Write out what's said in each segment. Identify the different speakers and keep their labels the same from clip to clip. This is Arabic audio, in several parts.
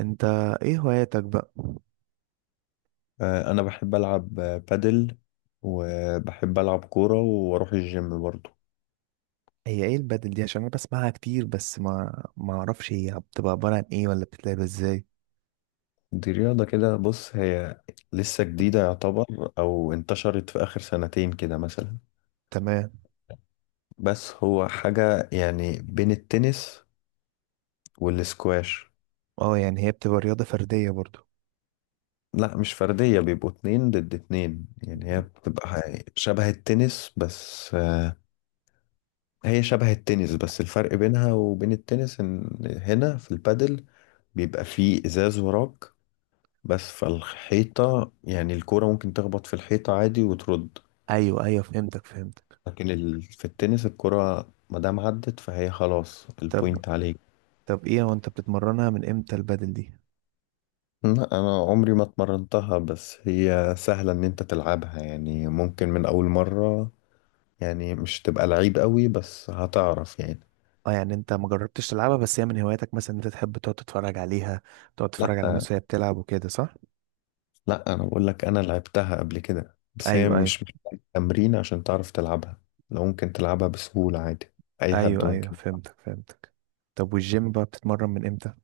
Speaker 1: انت، ايه هواياتك بقى؟
Speaker 2: انا بحب العب بادل وبحب العب كورة واروح الجيم برضو.
Speaker 1: هي ايه البدل دي؟ عشان انا بسمعها كتير بس ما اعرفش هي بتبقى عبارة عن ايه ولا بتتلعب ازاي.
Speaker 2: دي رياضة كده، بص هي لسه جديدة يعتبر، او انتشرت في اخر سنتين كده مثلا.
Speaker 1: تمام.
Speaker 2: بس هو حاجة يعني بين التنس والسكواش.
Speaker 1: اه يعني هي بتبقى رياضة فردية برضو؟
Speaker 2: لا مش فردية، بيبقوا اتنين ضد اتنين، يعني هي بتبقى شبه التنس بس هي شبه التنس، بس الفرق بينها وبين التنس ان هنا في البادل بيبقى فيه ازاز وراك بس فالحيطة، يعني الكرة ممكن تخبط في الحيطة عادي وترد.
Speaker 1: ايوه ايوه، فهمتك.
Speaker 2: لكن في التنس الكرة مادام عدت فهي خلاص
Speaker 1: طب
Speaker 2: البوينت عليك.
Speaker 1: طب ايه هو؟ انت بتتمرنها من امتى البدل دي؟
Speaker 2: لا انا عمري ما اتمرنتها، بس هي سهلة ان انت تلعبها، يعني ممكن من اول مرة يعني مش تبقى لعيب قوي بس هتعرف يعني.
Speaker 1: اه يعني انت ما جربتش تلعبها، بس هي من هواياتك مثلا؟ انت تحب تقعد تتفرج عليها، تقعد تتفرج على
Speaker 2: لا
Speaker 1: الناس وهي بتلعب وكده، صح؟
Speaker 2: لا، انا بقول لك انا لعبتها قبل كده، بس هي
Speaker 1: ايوه ايوه.
Speaker 2: مش محتاجة تمرين عشان تعرف تلعبها. لو ممكن تلعبها بسهولة عادي، اي حد
Speaker 1: ايوه ايوه،
Speaker 2: ممكن.
Speaker 1: فهمتك. طب والجيم بقى بتتمرن من امتى؟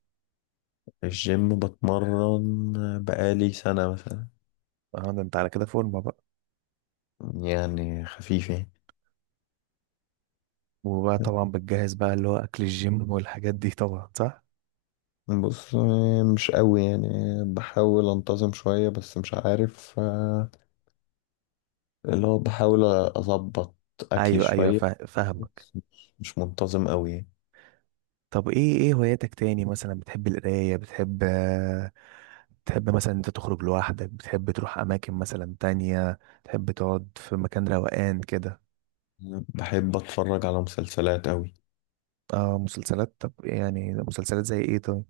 Speaker 2: في الجيم بتمرن بقالي سنة مثلا.
Speaker 1: اه ده انت على كده فورمة بقى.
Speaker 2: يعني خفيف يعني.
Speaker 1: وبقى طبعا بتجهز بقى، اللي هو اكل الجيم والحاجات دي طبعا، صح؟
Speaker 2: بص، مش قوي يعني، بحاول انتظم شوية بس مش عارف، اللي هو بحاول أظبط أكلي
Speaker 1: ايوه ايوه،
Speaker 2: شوية،
Speaker 1: فاهمك.
Speaker 2: بس مش منتظم قوي.
Speaker 1: طب ايه؟ ايه هواياتك تاني مثلا؟ بتحب القرايه؟ بتحب، بتحب مثلا انت تخرج لوحدك؟ بتحب تروح اماكن مثلا تانية؟ تحب تقعد في مكان روقان كده؟
Speaker 2: يعني بحب أتفرج على مسلسلات قوي.
Speaker 1: اه مسلسلات، طب يعني مسلسلات زي ايه طب؟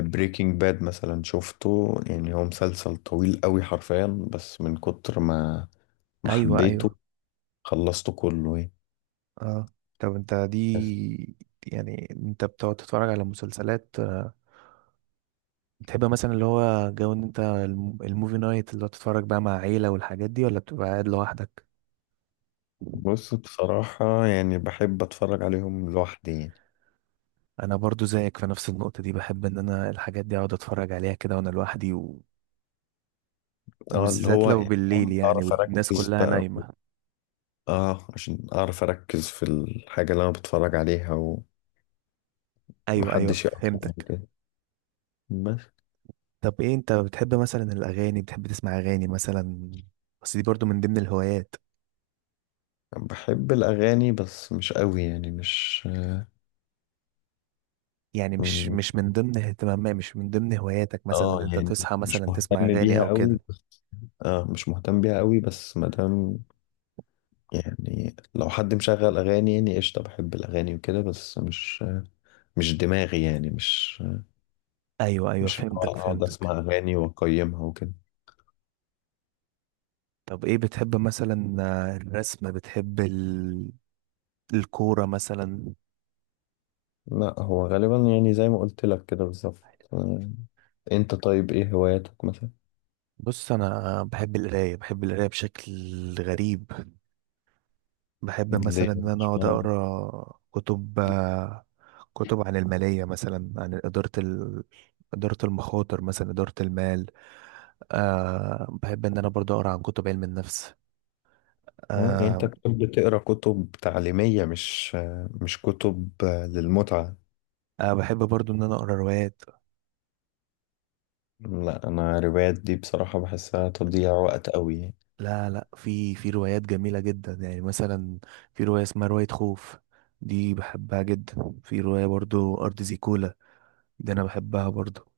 Speaker 2: بريكنج باد مثلا شفته، يعني هو مسلسل طويل قوي حرفيا، بس من كتر ما
Speaker 1: ايوه
Speaker 2: حبيته
Speaker 1: ايوه.
Speaker 2: خلصته كله.
Speaker 1: اه. طب انت
Speaker 2: يعني
Speaker 1: دي، يعني انت بتقعد تتفرج على مسلسلات، بتحب مثلا اللي هو جو ان انت الموفي نايت اللي هو تتفرج بقى مع عيلة والحاجات دي، ولا بتبقى قاعد لوحدك؟
Speaker 2: بص، بصراحة يعني بحب أتفرج عليهم لوحدي يعني.
Speaker 1: انا برضو زيك في نفس النقطة دي، بحب ان انا الحاجات دي اقعد اتفرج عليها كده وانا لوحدي، و...
Speaker 2: اه اللي
Speaker 1: وبالذات
Speaker 2: هو
Speaker 1: لو
Speaker 2: يعني
Speaker 1: بالليل
Speaker 2: فاهم،
Speaker 1: يعني
Speaker 2: أعرف
Speaker 1: والناس
Speaker 2: أركز
Speaker 1: كلها
Speaker 2: بقى و-
Speaker 1: نايمة.
Speaker 2: اه عشان أعرف أركز في الحاجة اللي أنا بتفرج عليها
Speaker 1: ايوه ايوه
Speaker 2: ومحدش يقطعني
Speaker 1: فهمتك.
Speaker 2: كده بس.
Speaker 1: طب ايه؟ انت بتحب مثلا الاغاني؟ بتحب تسمع اغاني مثلا؟ بس دي برضو من ضمن الهوايات.
Speaker 2: بحب الأغاني بس مش قوي يعني مش.
Speaker 1: يعني مش من ضمن اهتمامات، مش من ضمن هواياتك مثلا، ان
Speaker 2: اه
Speaker 1: انت
Speaker 2: يعني
Speaker 1: تصحى
Speaker 2: مش
Speaker 1: مثلا تسمع
Speaker 2: مهتم
Speaker 1: اغاني
Speaker 2: بيها
Speaker 1: او كده؟
Speaker 2: قوي بس. اه مش مهتم بيها قوي بس مادام، يعني لو حد مشغل أغاني يعني قشطة، بحب الأغاني وكده بس مش، مش دماغي، يعني مش،
Speaker 1: ايوه ايوه،
Speaker 2: مش اللي
Speaker 1: فهمتك
Speaker 2: هو اقعد اسمع
Speaker 1: فهمتك
Speaker 2: اغاني واقيمها وكده.
Speaker 1: طب ايه بتحب مثلا؟ الرسم؟ بتحب الكورة مثلا؟
Speaker 2: لا هو غالبا يعني زي ما قلت لك كده بالظبط. آه، انت طيب ايه هواياتك مثلا؟
Speaker 1: بص، انا بحب القراية، بحب القراية بشكل غريب. بحب مثلا
Speaker 2: ليه
Speaker 1: ان انا
Speaker 2: مش
Speaker 1: اقعد
Speaker 2: معنى.
Speaker 1: اقرا كتب، كتب عن المالية مثلا، عن إدارة إدارة المخاطر مثلا، إدارة المال. أه، بحب إن أنا برضو أقرأ عن كتب علم النفس.
Speaker 2: يعني انت
Speaker 1: أه.
Speaker 2: كنت بتقرا كتب تعليمية، مش مش كتب للمتعة.
Speaker 1: أه، بحب برضو إن أنا أقرأ روايات.
Speaker 2: لا انا روايات دي بصراحة بحسها تضييع وقت قوي يعني.
Speaker 1: لا لا، في روايات جميلة جدا يعني. مثلا في رواية اسمها رواية خوف، دي بحبها جدا. في رواية برضو أرض زيكولا، دي أنا بحبها برضو.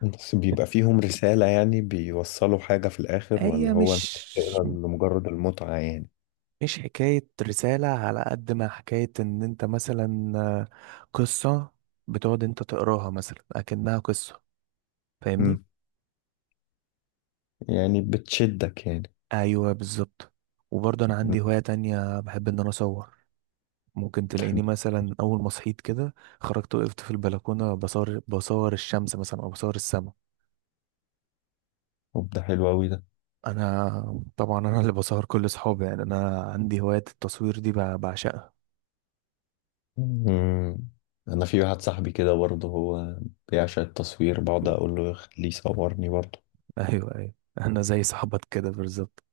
Speaker 2: بس بيبقى فيهم رسالة يعني بيوصلوا حاجة في الاخر، ولا
Speaker 1: هي
Speaker 2: هو انت
Speaker 1: مش،
Speaker 2: بتقرا لمجرد المتعة يعني؟
Speaker 1: مش حكاية رسالة، على قد ما حكاية إن أنت مثلا، قصة بتقعد أنت تقراها مثلا أكنها قصة. فاهمني؟
Speaker 2: مم. يعني بتشدك يعني.
Speaker 1: أيوه بالظبط. وبرضه أنا عندي هواية تانية، بحب إن أنا أصور. ممكن
Speaker 2: بتحب.
Speaker 1: تلاقيني مثلا اول ما صحيت كده خرجت وقفت في البلكونه بصور، بصور الشمس مثلا او بصور السماء.
Speaker 2: طب ده حلو قوي ده.
Speaker 1: انا طبعا انا اللي بصور كل صحابي، يعني انا عندي هوايه التصوير دي بعشقها.
Speaker 2: مم. انا في واحد صاحبي كده برضه، هو بيعشق التصوير، بقعد اقول له خليه يصورني برضه.
Speaker 1: ايوه ايوه، انا زي صاحبك كده بالظبط.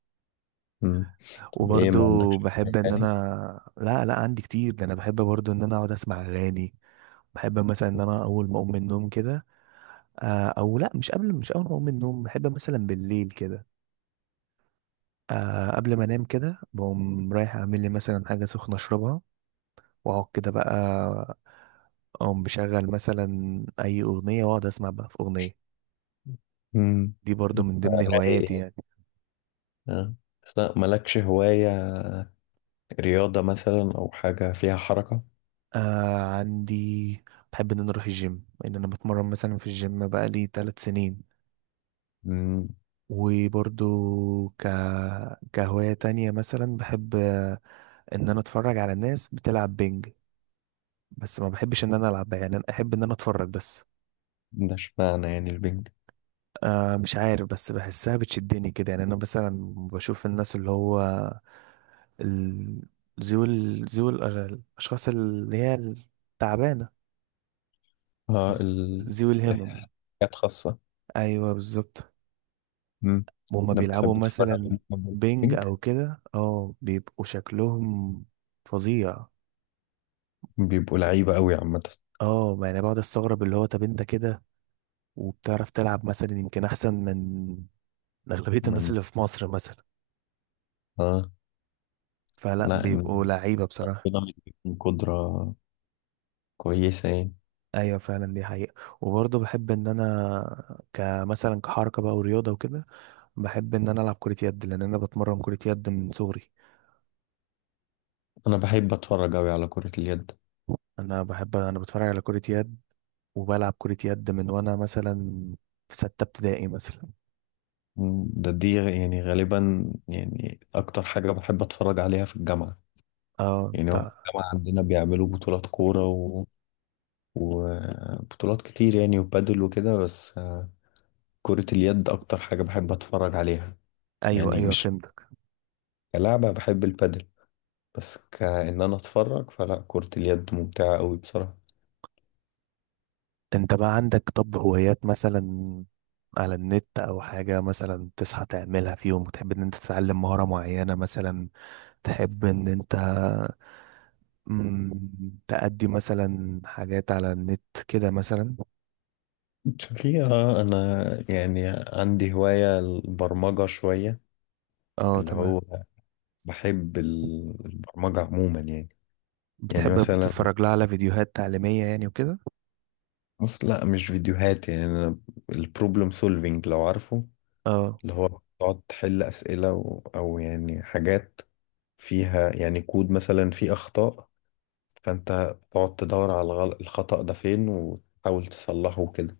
Speaker 2: مم. طب ايه ما
Speaker 1: وبرضو
Speaker 2: عندكش
Speaker 1: بحب
Speaker 2: هواية
Speaker 1: ان انا،
Speaker 2: يعني؟
Speaker 1: لا لا عندي كتير، ده انا بحب برضو ان انا اقعد اسمع اغاني. بحب مثلا ان انا اول ما اقوم من النوم كده، آه، او لا مش قبل، مش اول ما اقوم من النوم، بحب مثلا بالليل كده، آه قبل ما انام كده، بقوم رايح اعمل لي مثلا حاجه سخنه اشربها، واقعد كده بقى اقوم بشغل مثلا اي اغنيه، واقعد اسمع بقى في اغنيه.
Speaker 2: مم.
Speaker 1: دي برضو من ضمن
Speaker 2: رايق
Speaker 1: هواياتي
Speaker 2: يعني.
Speaker 1: يعني.
Speaker 2: آه. بس لا، مالكش هواية رياضة مثلا او حاجة فيها حركة؟
Speaker 1: آه عندي، بحب ان انا اروح الجيم، ان انا بتمرن مثلا في الجيم بقى لي 3 سنين.
Speaker 2: مم.
Speaker 1: وبرضو ك... كهواية تانية مثلا بحب، ان انا اتفرج على الناس بتلعب بينج، بس ما بحبش ان انا العب، يعني انا احب ان انا اتفرج بس.
Speaker 2: ده اشمعنى يعني البنج؟
Speaker 1: آه مش عارف، بس بحسها بتشدني كده. يعني انا مثلا بشوف الناس، اللي هو ال- ذوي الاشخاص اللي هي التعبانه،
Speaker 2: اه
Speaker 1: ز- ذوي الهمم.
Speaker 2: حاجات خاصة.
Speaker 1: ايوه بالظبط.
Speaker 2: مم.
Speaker 1: وهما
Speaker 2: انا بتحب
Speaker 1: بيلعبوا
Speaker 2: تتفرج
Speaker 1: مثلا
Speaker 2: على
Speaker 1: بينج
Speaker 2: البنج؟
Speaker 1: او كده، اه بيبقوا شكلهم فظيع.
Speaker 2: بيبقوا لعيبة قوي عامة.
Speaker 1: اه يعني بقعد استغرب، اللي هو طب انت كده وبتعرف تلعب مثلا يمكن احسن من اغلبيه الناس
Speaker 2: من
Speaker 1: اللي في مصر مثلا؟
Speaker 2: اه.
Speaker 1: فلا،
Speaker 2: لا إن-
Speaker 1: بيبقوا لعيبه بصراحه.
Speaker 2: ربنا مديهم قدرة كويسة يعني.
Speaker 1: ايوه فعلا، دي حقيقة. وبرضه بحب ان انا كمثلا، كحركة بقى ورياضة وكده، بحب ان انا العب كرة يد، لان انا بتمرن كرة يد من صغري.
Speaker 2: انا بحب اتفرج اوي على كرة اليد.
Speaker 1: انا بحب، انا بتفرج على كرة يد، وبلعب كرة يد من وانا مثلا في ستة ابتدائي مثلا.
Speaker 2: مم، ده دي يعني غالبا يعني اكتر حاجة بحب اتفرج عليها في الجامعة.
Speaker 1: اه
Speaker 2: يعني هو في
Speaker 1: انت.
Speaker 2: الجامعة عندنا بيعملوا بطولات كورة وبطولات كتير يعني وبادل وكده، بس كرة اليد اكتر حاجة بحب اتفرج عليها.
Speaker 1: ايوه
Speaker 2: يعني
Speaker 1: ايوه
Speaker 2: مش
Speaker 1: فهمتك.
Speaker 2: كلعبة، بحب البادل، بس كأن انا اتفرج فلا كرة اليد ممتعة اوي بصراحة.
Speaker 1: انت بقى عندك طب هوايات مثلا على النت، او حاجة مثلا بتصحى تعملها في يوم وتحب ان انت تتعلم مهارة معينة مثلا؟ تحب ان انت، مم، تأدي مثلا حاجات على النت كده مثلا؟
Speaker 2: شوفي اه، انا يعني عندي هواية البرمجة شوية.
Speaker 1: اه
Speaker 2: اللي
Speaker 1: تمام.
Speaker 2: هو بحب البرمجة عموما يعني. يعني
Speaker 1: بتحب
Speaker 2: مثلا
Speaker 1: بتتفرج لها على فيديوهات تعليمية يعني وكده؟
Speaker 2: بص، لا مش فيديوهات، يعني أنا البروبلم سولفينج لو عارفه،
Speaker 1: اه.
Speaker 2: اللي هو تقعد تحل أسئلة أو يعني حاجات فيها يعني كود مثلا فيه أخطاء، فأنت تقعد تدور على الخطأ ده فين وتحاول تصلحه كده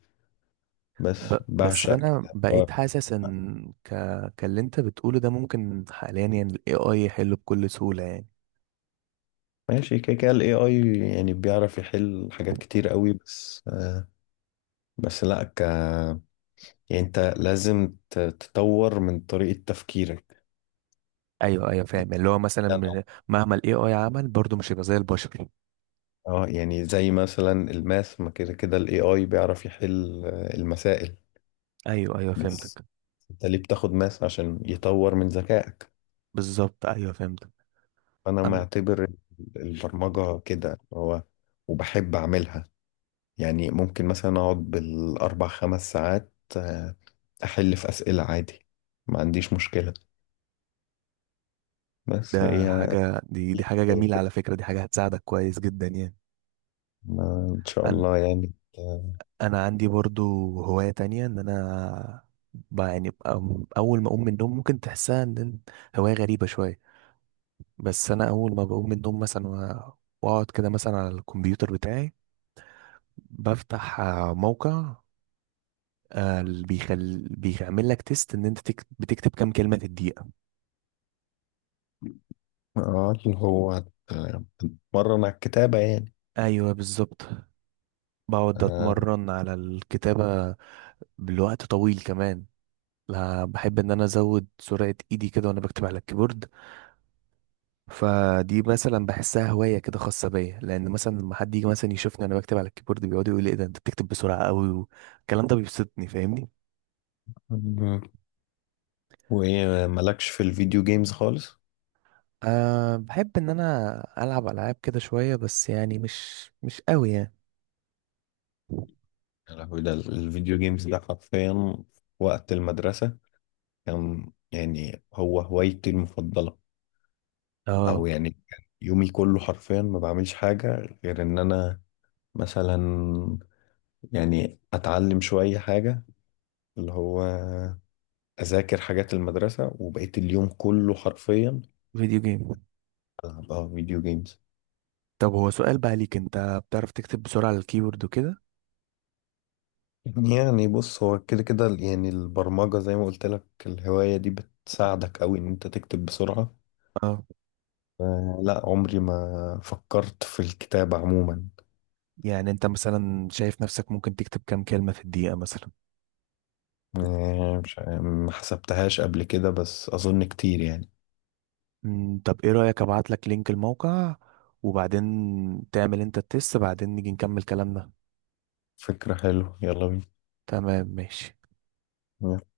Speaker 2: بس.
Speaker 1: بس
Speaker 2: بعشق
Speaker 1: انا
Speaker 2: كده هو.
Speaker 1: بقيت حاسس ان كاللي انت بتقوله ده ممكن حاليا يعني ال AI يحله بكل سهولة يعني.
Speaker 2: ماشي، كده كده ال AI يعني بيعرف يحل حاجات كتير قوي، بس بس لا ك... يعني انت لازم تطور من طريقة تفكيرك
Speaker 1: ايوه ايوه
Speaker 2: يعني.
Speaker 1: فاهم، اللي هو مثلا مهما ال AI عمل برضه مش هيبقى زي البشر.
Speaker 2: اه يعني زي مثلا الماث، ما كده كده الاي اي بيعرف يحل، آه، المسائل
Speaker 1: ايوه ايوه
Speaker 2: بس.
Speaker 1: فهمتك.
Speaker 2: انت ليه بتاخد ماث؟ عشان يطور من ذكائك.
Speaker 1: بالظبط ايوه فهمتك.
Speaker 2: انا
Speaker 1: أن...
Speaker 2: معتبر البرمجة كده هو، وبحب اعملها. يعني ممكن مثلا اقعد بالاربع خمس ساعات، احل في اسئلة عادي، ما عنديش مشكلة بس هي.
Speaker 1: ده حاجة، دي
Speaker 2: هي
Speaker 1: حاجة جميلة
Speaker 2: كده.
Speaker 1: على فكرة، دي حاجة هتساعدك كويس جدا يعني.
Speaker 2: ان شاء
Speaker 1: أنا،
Speaker 2: الله يعني. اه.
Speaker 1: انا عندي برضو هواية تانية، ان انا يعني اول ما اقوم من النوم ممكن تحسها ان إن هواية غريبة شوية، بس انا اول ما بقوم من النوم مثلا واقعد كده مثلا على الكمبيوتر بتاعي، بفتح موقع، اللي بيعمل لك تيست ان انت بتكتب كام كلمة في الدقيقة.
Speaker 2: اللي هو مرن على الكتابة يعني.
Speaker 1: ايوه بالظبط. بقعد اتمرن على الكتابة، بالوقت طويل كمان. لا، بحب ان انا ازود سرعة ايدي كده وانا بكتب على الكيبورد. فدي مثلا بحسها هواية كده خاصة بيا، لأن مثلا لما حد يجي مثلا يشوفني أنا بكتب على الكيبورد، بيقعد يقول لي إيه ده، أنت بتكتب بسرعة أوي، والكلام ده بيبسطني، فاهمني؟
Speaker 2: آه، وايه مالكش في الفيديو جيمز خالص؟
Speaker 1: أه، بحب إن أنا ألعب ألعاب كده شوية بس، يعني مش أوي يعني.
Speaker 2: يا لهوي، ده الفيديو جيمز ده حرفيا في وقت المدرسة كان يعني هو هوايتي المفضلة. او
Speaker 1: اه
Speaker 2: يعني كان يومي كله حرفيا ما بعملش حاجة غير ان انا مثلا، يعني اتعلم شوية حاجة، اللي هو اذاكر حاجات المدرسة، وبقيت اليوم كله حرفيا
Speaker 1: فيديو جيم.
Speaker 2: العب اه فيديو جيمز.
Speaker 1: طب هو سؤال بقى ليك، انت بتعرف تكتب بسرعة على الكيبورد وكده؟
Speaker 2: يعني بص هو كده كده يعني البرمجة زي ما قلت لك، الهواية دي بتساعدك قوي ان انت تكتب بسرعة.
Speaker 1: اه.
Speaker 2: لا عمري ما فكرت في الكتابة عموما.
Speaker 1: يعني انت مثلا شايف نفسك ممكن تكتب كام كلمة في الدقيقة مثلا؟
Speaker 2: آه، مش ع- ما حسبتهاش قبل كده بس أظن كتير يعني.
Speaker 1: مم، طب ايه رأيك ابعت لك لينك الموقع، وبعدين تعمل انت التست، بعدين نيجي نكمل كلامنا.
Speaker 2: فكرة حلوة، يلا
Speaker 1: تمام ماشي.
Speaker 2: بينا.